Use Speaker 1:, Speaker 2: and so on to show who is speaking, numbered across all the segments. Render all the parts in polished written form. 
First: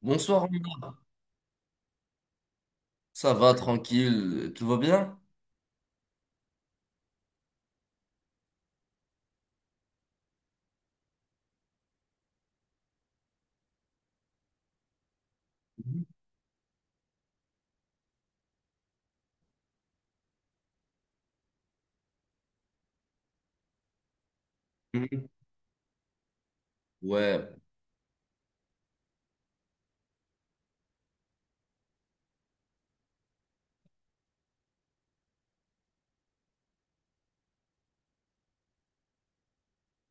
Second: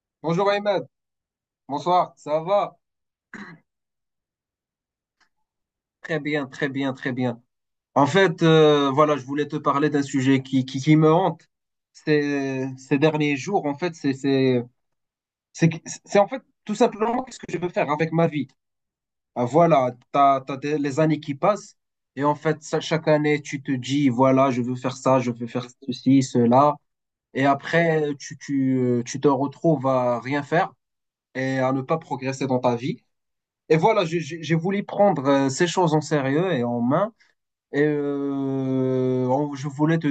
Speaker 1: Bonsoir,
Speaker 2: Bonjour Ahmed,
Speaker 1: Omar.
Speaker 2: bonsoir, ça va?
Speaker 1: Ça va tranquille, tout va bien?
Speaker 2: Très bien, très bien, très bien. En fait, voilà, je voulais te parler d'un sujet qui me hante ces derniers jours. En fait, c'est, c'est en fait tout simplement ce que je veux faire avec ma vie. Ah, voilà, t'as les années qui passent et en fait, chaque année, tu te dis, voilà, je veux faire ça,
Speaker 1: Mhm.
Speaker 2: je veux faire ceci, cela. Et
Speaker 1: Ouais,
Speaker 2: après, tu te retrouves à rien faire et à ne pas progresser dans ta vie. Et voilà, j'ai voulu prendre ces choses en sérieux et en main. Et je voulais te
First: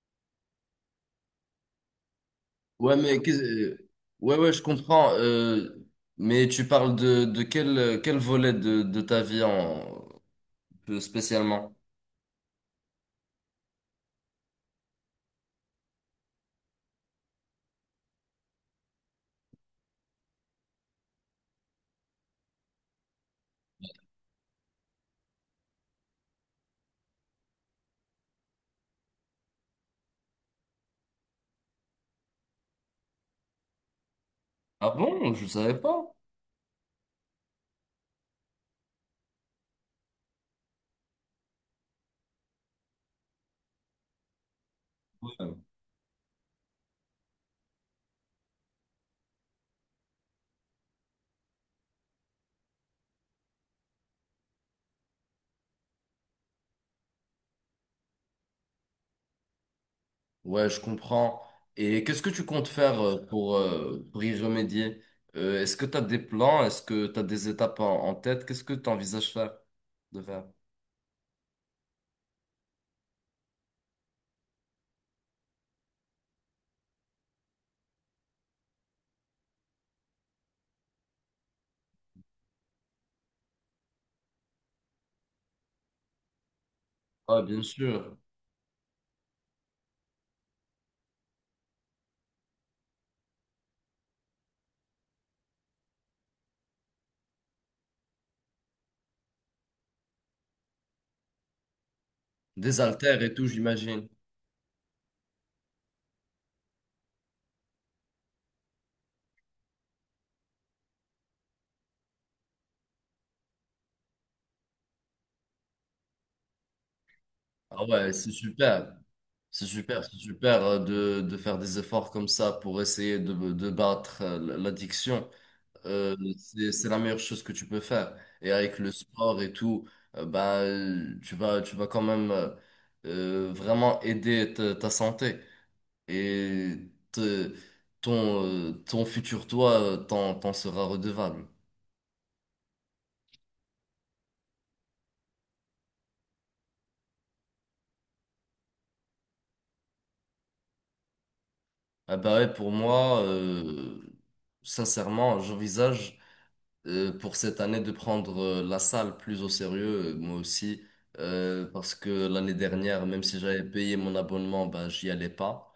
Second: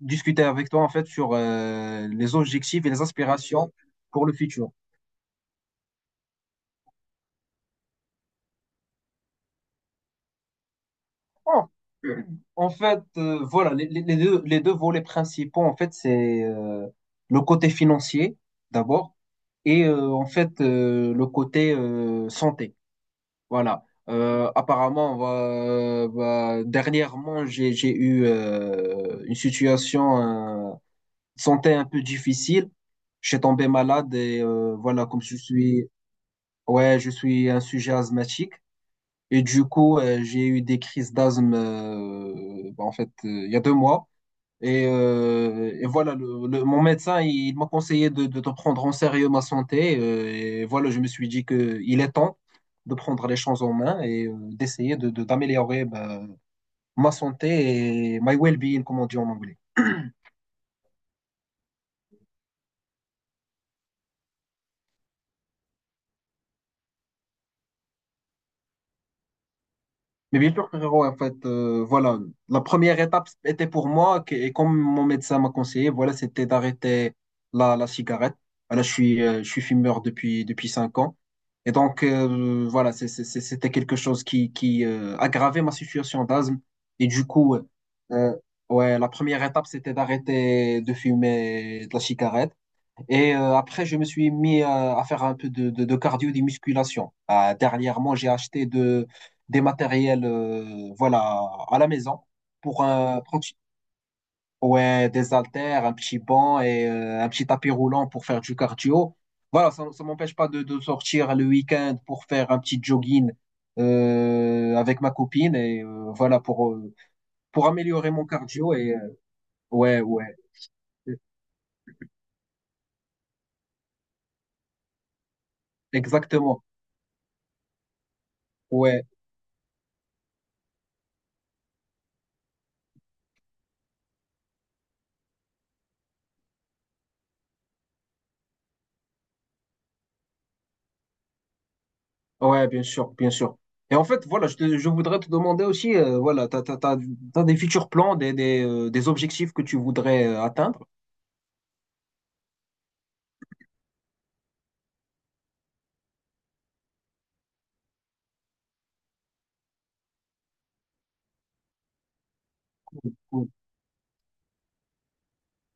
Speaker 2: discuter avec toi en fait sur les objectifs et
Speaker 1: ouais,
Speaker 2: les
Speaker 1: mais
Speaker 2: aspirations pour le
Speaker 1: ouais, ouais, je
Speaker 2: futur.
Speaker 1: comprends. Mais tu parles de quel, quel volet de ta vie en, plus
Speaker 2: Oh,
Speaker 1: spécialement?
Speaker 2: en fait, voilà, les deux volets principaux, en fait, c'est le côté financier d'abord et en fait le côté santé. Voilà. Apparemment, dernièrement, j'ai eu une situation euh, de santé un peu difficile. Je suis tombé malade et
Speaker 1: Ah
Speaker 2: voilà, comme
Speaker 1: bon,
Speaker 2: je
Speaker 1: je savais
Speaker 2: suis,
Speaker 1: pas.
Speaker 2: ouais, je suis un sujet asthmatique. Et du coup, j'ai eu des crises d'asthme, en fait, il y a 2 mois. Et,
Speaker 1: Ouais,
Speaker 2: euh, et voilà, mon médecin, il m'a conseillé de prendre en sérieux ma santé. Et voilà, je me suis dit que il est temps de prendre les choses en main et d'essayer d'améliorer ma santé et my well-being, comme on dit en anglais.
Speaker 1: ouais, je comprends. Et qu'est-ce que tu comptes faire pour y remédier? Est-ce que tu as des plans? Est-ce que tu as des étapes en, en tête? Qu'est-ce que tu envisages de
Speaker 2: Mais
Speaker 1: faire?
Speaker 2: bien sûr, frérot, en fait, voilà, la première étape était pour moi, et comme mon médecin m'a conseillé, voilà, c'était d'arrêter la cigarette. Voilà, je suis fumeur depuis 5 ans. Et donc, voilà, c'était quelque chose qui aggravait ma situation d'asthme. Et du
Speaker 1: Ah,
Speaker 2: coup,
Speaker 1: bien sûr.
Speaker 2: euh, ouais, la première étape, c'était d'arrêter de fumer de la cigarette. Et après, je me suis mis à faire un peu de cardio, des musculations. Ah, dernièrement, j'ai acheté des matériels voilà, à la maison
Speaker 1: Des
Speaker 2: pour un,
Speaker 1: haltères et
Speaker 2: pour-
Speaker 1: tout, j'imagine.
Speaker 2: ouais, des haltères, un petit banc et un petit tapis roulant pour faire du cardio. Voilà, ça ne m'empêche pas de sortir le week-end pour faire un petit jogging avec ma copine et voilà pour
Speaker 1: Ah
Speaker 2: améliorer
Speaker 1: ouais,
Speaker 2: mon
Speaker 1: c'est
Speaker 2: cardio.
Speaker 1: super.
Speaker 2: Et
Speaker 1: C'est
Speaker 2: ouais,
Speaker 1: super, c'est
Speaker 2: ouais,
Speaker 1: super de faire des efforts comme ça pour essayer de battre l'addiction.
Speaker 2: exactement.
Speaker 1: C'est la meilleure chose que tu peux faire. Et avec le
Speaker 2: Ouais.
Speaker 1: sport et tout, tu vas quand même vraiment aider ta, ta santé. Et te- ton, ton futur toi t'en, t'en sera redevable.
Speaker 2: Ouais, bien sûr, bien sûr. Et en fait, voilà, je voudrais te demander aussi, voilà, t'as des futurs plans, des objectifs que tu voudrais atteindre?
Speaker 1: Ah bah ouais, pour moi, sincèrement, j'envisage pour cette année de prendre la salle plus au sérieux, moi aussi, parce que l'année dernière, même si
Speaker 2: Ou-
Speaker 1: j'avais payé mon abonnement, ben, j'y allais pas.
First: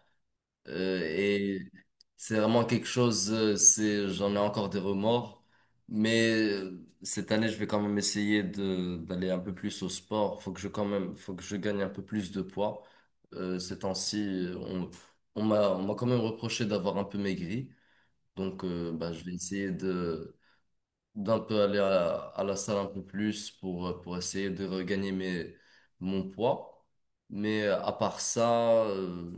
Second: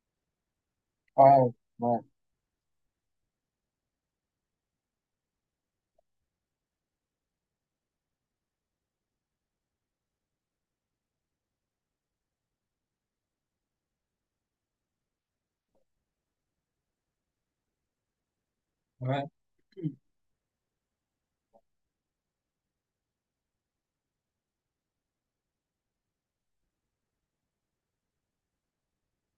Speaker 1: Euh,
Speaker 2: Ouais,
Speaker 1: et
Speaker 2: ouais,
Speaker 1: c'est vraiment quelque chose, c'est, j'en ai encore des remords, mais cette année, je vais quand même essayer de, d'aller un peu plus au sport. Faut que je quand même, faut que je gagne un peu plus de poids. Ces temps-ci, on m'a quand même reproché d'avoir un peu maigri. Donc, ben, je
Speaker 2: ouais.
Speaker 1: vais essayer de d'un peu aller à la salle un peu plus pour essayer de regagner mes, mon poids. Mais à part ça,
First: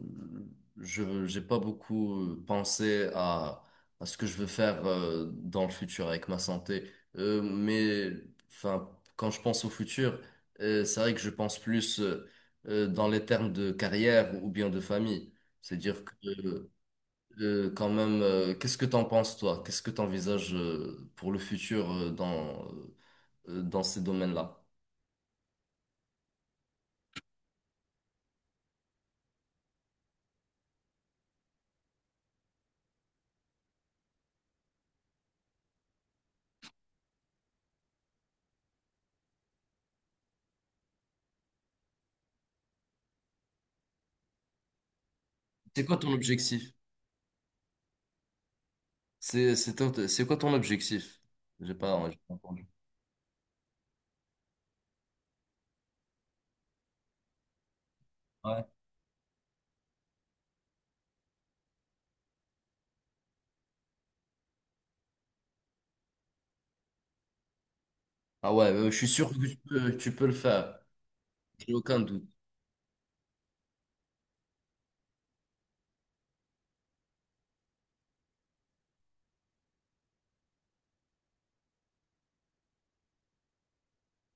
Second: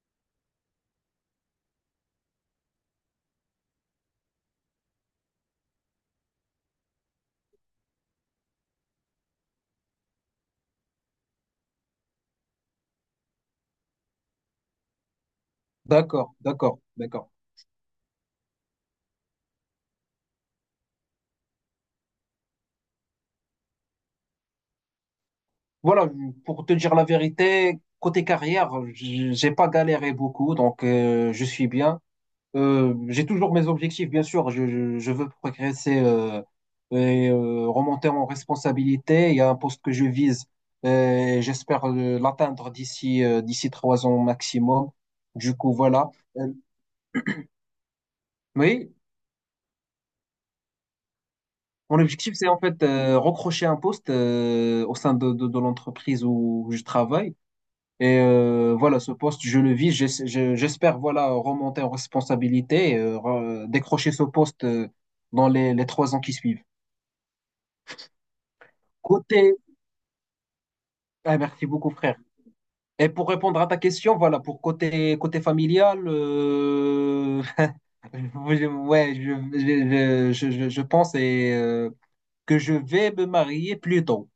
Speaker 1: je j'ai pas beaucoup pensé à ce que je veux faire dans le futur avec ma santé. Euh, mais enfin, quand je pense au futur, c'est vrai que je pense plus dans les termes de carrière ou bien de famille. C'est-à-dire
Speaker 2: D'accord,
Speaker 1: que
Speaker 2: d'accord, d'accord.
Speaker 1: quand même, qu'est-ce que t'en penses toi? Qu'est-ce que t'envisages pour le futur dans, dans ces domaines-là?
Speaker 2: Voilà, pour te dire la vérité, côté carrière, j'ai pas galéré beaucoup, donc je suis bien. J'ai toujours mes objectifs, bien sûr. Je je veux progresser et remonter en responsabilité. Il y a un poste que je vise euh, et j'espère l'atteindre d'ici 3 ans maximum. Du coup,
Speaker 1: C'est quoi
Speaker 2: voilà.
Speaker 1: ton
Speaker 2: Euh,
Speaker 1: objectif?
Speaker 2: oui,
Speaker 1: C'est c'est quoi ton objectif?
Speaker 2: mon
Speaker 1: J'ai pas
Speaker 2: objectif, c'est en
Speaker 1: entendu.
Speaker 2: fait recrocher un poste au sein de l'entreprise où je travaille. Et
Speaker 1: Ouais.
Speaker 2: voilà, ce poste, je le vis. J'espère voilà remonter en responsabilité, et, décrocher ce poste dans les 3 ans qui suivent.
Speaker 1: Ah ouais, je suis sûr que
Speaker 2: Côté
Speaker 1: tu peux le faire.
Speaker 2: Ah, merci
Speaker 1: J'ai
Speaker 2: beaucoup,
Speaker 1: aucun
Speaker 2: frère.
Speaker 1: doute.
Speaker 2: Et pour répondre à ta question, voilà, pour côté, côté familial, ouais, je pense que je vais me marier plus tôt.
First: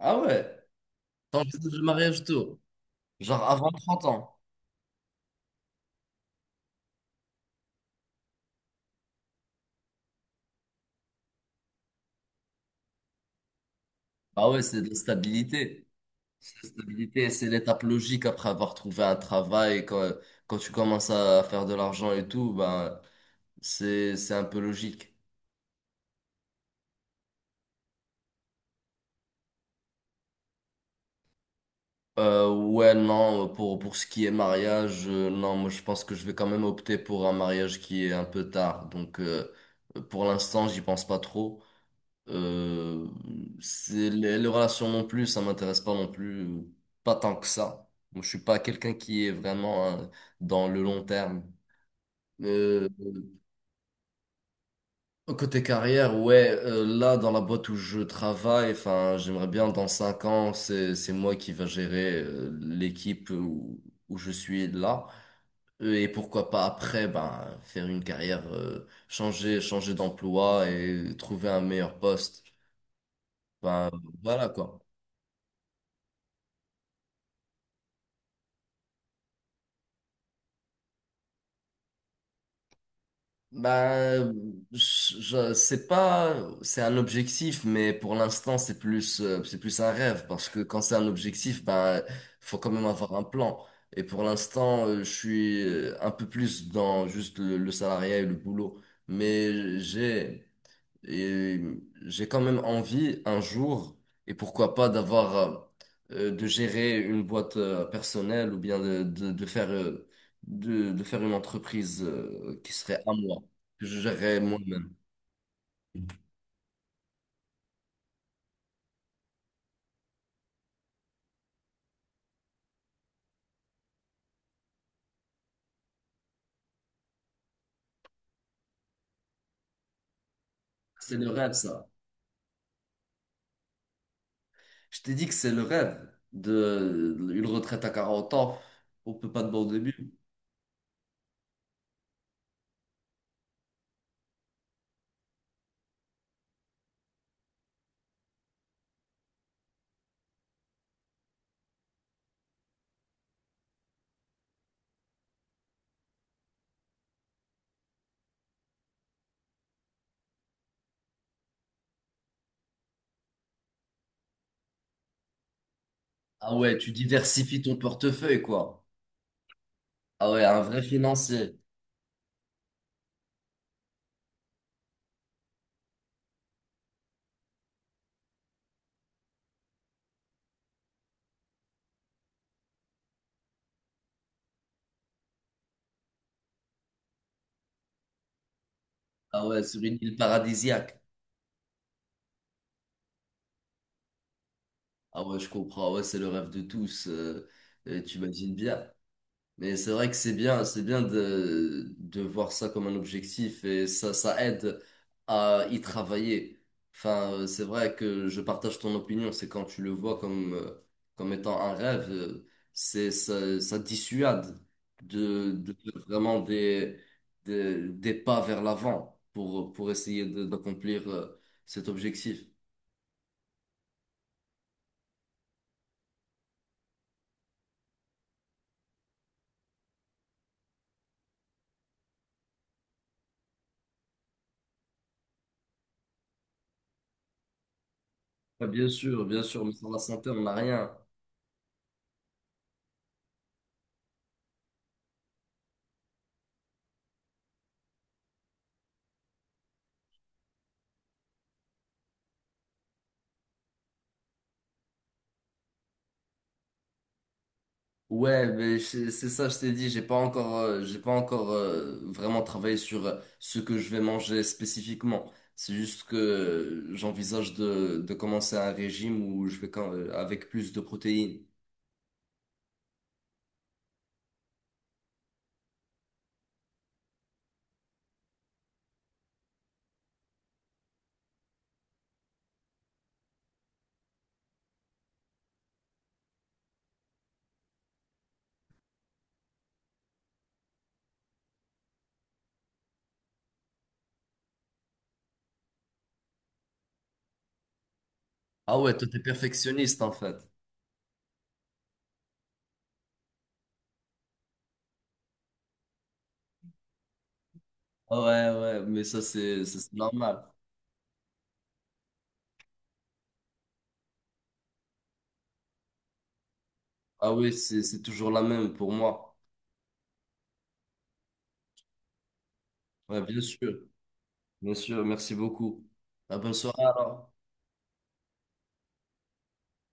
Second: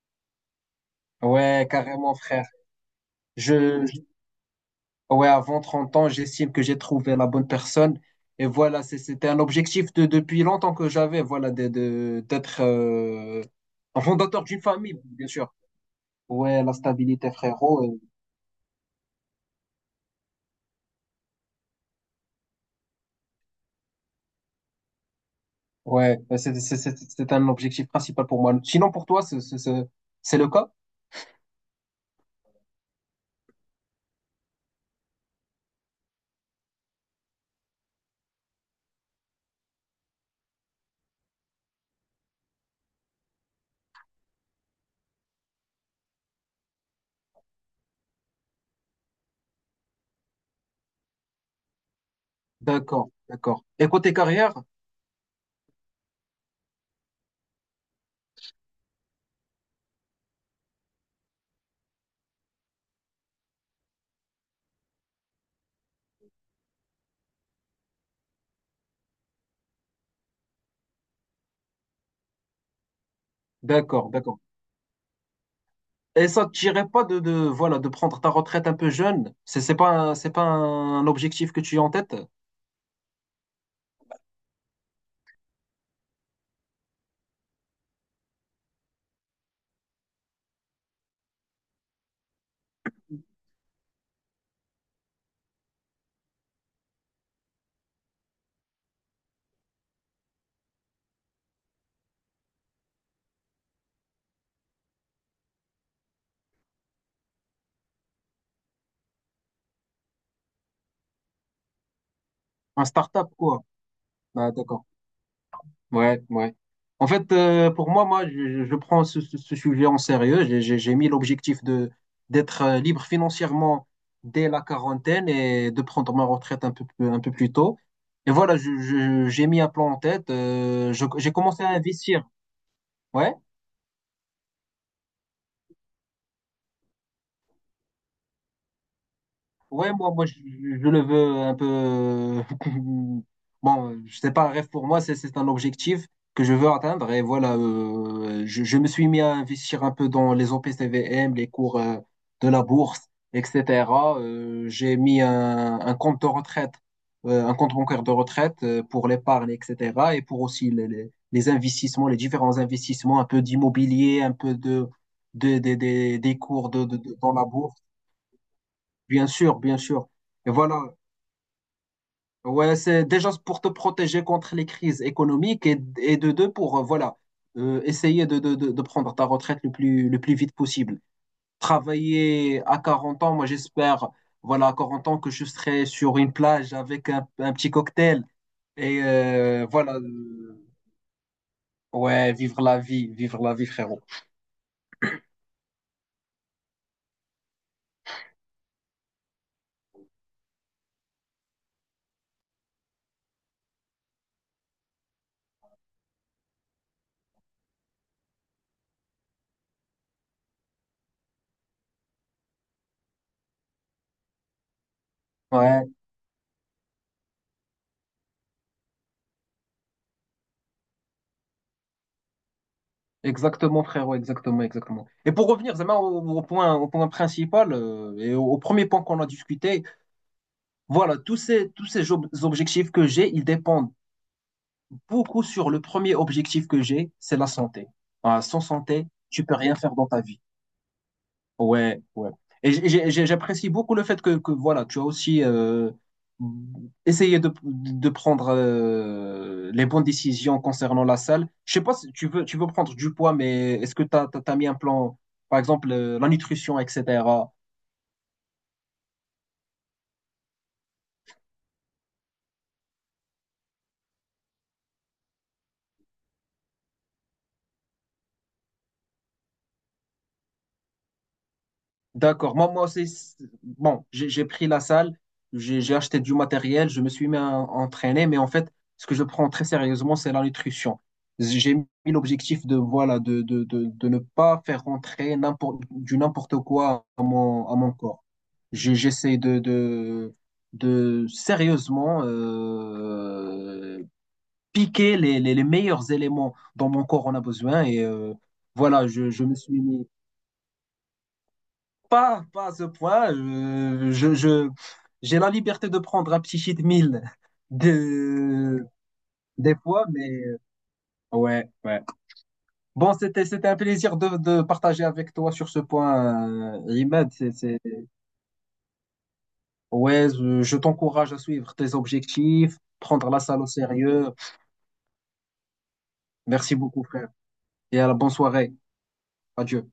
Speaker 1: Ah ouais,
Speaker 2: Ouais,
Speaker 1: t'envisages le
Speaker 2: carrément,
Speaker 1: mariage
Speaker 2: frère.
Speaker 1: tôt. Genre avant
Speaker 2: Je, je-
Speaker 1: 30 ans.
Speaker 2: ouais, avant 30 ans, j'estime que j'ai trouvé la bonne personne. Et voilà, c'était un objectif de, depuis longtemps que j'avais, voilà, d'être un fondateur
Speaker 1: Ah
Speaker 2: d'une
Speaker 1: ouais, c'est de la
Speaker 2: famille, bien sûr.
Speaker 1: stabilité. C'est
Speaker 2: Ouais,
Speaker 1: la
Speaker 2: la
Speaker 1: stabilité,
Speaker 2: stabilité,
Speaker 1: c'est l'étape
Speaker 2: frérot.
Speaker 1: logique après avoir trouvé un travail. Quand, quand tu commences à faire de l'argent et tout, ben. C'est un peu logique.
Speaker 2: Ouais, bah, c'est un objectif principal pour moi. Sinon, pour toi, c'est le cas?
Speaker 1: Ouais, non, pour ce qui est mariage, non, moi je pense que je vais quand même opter pour un mariage qui est un peu tard. Donc pour l'instant, j'y pense pas trop. Euh, c'est, les relations non plus, ça m'intéresse pas non plus. Pas tant que ça. Moi, je suis pas quelqu'un qui est vraiment hein, dans le long terme. Euh,
Speaker 2: D'accord, d'accord. Et côté carrière?
Speaker 1: Côté carrière, ouais, là dans la boîte où je travaille, enfin, j'aimerais bien dans 5 ans, c'est moi qui va gérer l'équipe où, où je suis là. Et pourquoi pas après, ben, faire une carrière, changer d'emploi et trouver un meilleur poste. Ben,
Speaker 2: D'accord, d'accord.
Speaker 1: voilà quoi.
Speaker 2: Et ça ne tirait pas voilà, de prendre ta retraite un peu jeune. C'est pas, c'est pas un objectif que tu as en tête?
Speaker 1: Bah, c'est pas, c'est un objectif, mais pour l'instant, c'est plus un rêve, parce que quand c'est un objectif, bah, faut quand même avoir un plan. Et pour l'instant, je suis un peu plus dans juste le salariat et le boulot, mais j'ai, et j'ai quand même envie un jour, et pourquoi pas d'avoir, de gérer une boîte personnelle ou bien de faire une entreprise qui
Speaker 2: Un
Speaker 1: serait à
Speaker 2: start-up,
Speaker 1: moi,
Speaker 2: quoi.
Speaker 1: que je gérerais
Speaker 2: Ah, d'accord.
Speaker 1: moi-même.
Speaker 2: Ouais, ouais. En fait, pour moi, je prends ce sujet en sérieux. J'ai mis l'objectif de d'être libre financièrement dès la quarantaine et de prendre ma retraite un peu plus tôt. Et voilà, j'ai mis un plan en tête.
Speaker 1: C'est le
Speaker 2: J'ai
Speaker 1: rêve,
Speaker 2: commencé à
Speaker 1: ça.
Speaker 2: investir. Ouais.
Speaker 1: Je t'ai dit que c'est le rêve de une retraite à 40 ans. On peut pas de bon
Speaker 2: Ouais, moi,
Speaker 1: début.
Speaker 2: je le veux un peu. Bon, je sais pas, un rêve pour moi, c'est un objectif que je veux atteindre. Et voilà, je me suis mis à investir un peu dans les OPCVM, les cours de la bourse, etc. J'ai mis un compte de retraite, un compte bancaire de retraite pour l'épargne, etc. Et pour aussi les investissements, les différents investissements, un peu d'immobilier, un peu des
Speaker 1: Ah
Speaker 2: cours
Speaker 1: ouais, tu
Speaker 2: dans la
Speaker 1: diversifies
Speaker 2: bourse.
Speaker 1: ton portefeuille, quoi.
Speaker 2: Bien sûr, bien sûr.
Speaker 1: Ah ouais,
Speaker 2: Et
Speaker 1: un vrai
Speaker 2: voilà.
Speaker 1: financier.
Speaker 2: Ouais, c'est déjà pour te protéger contre les crises économiques et de deux pour voilà essayer de prendre ta retraite le plus vite possible. Travailler à 40 ans, moi j'espère, voilà, à 40 ans que je serai sur une plage avec un petit cocktail et
Speaker 1: Ah ouais, sur
Speaker 2: voilà.
Speaker 1: une île paradisiaque.
Speaker 2: Ouais, vivre la vie, frérot.
Speaker 1: Ah ouais, je comprends. Ah ouais, c'est le rêve de tous. Et tu imagines bien. Mais c'est vrai que c'est bien de voir ça comme un objectif et ça aide à y travailler. Enfin, c'est vrai que je partage ton opinion. C'est quand tu le vois comme, comme étant un rêve, c'est, ça dissuade de
Speaker 2: Ouais,
Speaker 1: faire vraiment des pas vers l'avant pour essayer de- d'accomplir, cet objectif.
Speaker 2: exactement, frérot, exactement, exactement. Et pour revenir, Zama, au point principal et au premier point qu'on a discuté, voilà, tous ces objectifs que j'ai, ils dépendent beaucoup sur le premier objectif que j'ai, c'est la santé. Ah, sans
Speaker 1: Ah, bien
Speaker 2: santé,
Speaker 1: sûr, bien
Speaker 2: tu peux
Speaker 1: sûr, mais
Speaker 2: rien
Speaker 1: sans
Speaker 2: faire
Speaker 1: la
Speaker 2: dans ta
Speaker 1: santé,
Speaker 2: vie.
Speaker 1: on n'a rien.
Speaker 2: Ouais, ouais. Et j'apprécie beaucoup le fait que voilà, tu as aussi essayé de prendre les bonnes décisions concernant la salle. Je sais pas si tu veux prendre du poids, mais est-ce que tu as mis un plan, par exemple, la nutrition, etc.
Speaker 1: Ouais, mais c'est ça, je t'ai dit, j'ai pas encore vraiment travaillé sur ce que je vais manger spécifiquement. C'est juste que j'envisage de commencer un régime où je vais quand- avec plus de protéines.
Speaker 2: D'accord. Moi, moi aussi, bon, j'ai pris la salle, j'ai acheté du matériel, je me suis mis à entraîner, mais en fait, ce que je prends très sérieusement, c'est la nutrition. J'ai mis l'objectif de, voilà, de ne pas faire rentrer n'importe, du n'importe quoi à mon corps. J'essaie de sérieusement piquer les meilleurs éléments dont mon corps en a besoin. Et
Speaker 1: Ah ouais,
Speaker 2: voilà,
Speaker 1: toi t'es
Speaker 2: je me suis
Speaker 1: perfectionniste
Speaker 2: mis.
Speaker 1: en fait.
Speaker 2: Pas, pas à ce point. J'ai la liberté de prendre un petit cheat meal
Speaker 1: Ah ouais,
Speaker 2: de,
Speaker 1: ouais, mais
Speaker 2: des
Speaker 1: ça, c'est
Speaker 2: fois, mais
Speaker 1: normal.
Speaker 2: ouais, ouais. Bon, c'était un plaisir de partager avec toi sur ce point, Imad.
Speaker 1: Ah oui, c'est toujours la même pour moi.
Speaker 2: Ouais, je t'encourage à suivre tes objectifs,
Speaker 1: Ouais,
Speaker 2: prendre la salle au sérieux.
Speaker 1: bien sûr, merci beaucoup. À bonne
Speaker 2: Merci
Speaker 1: soirée
Speaker 2: beaucoup, frère.
Speaker 1: alors.
Speaker 2: Et à la bonne soirée. Adieu.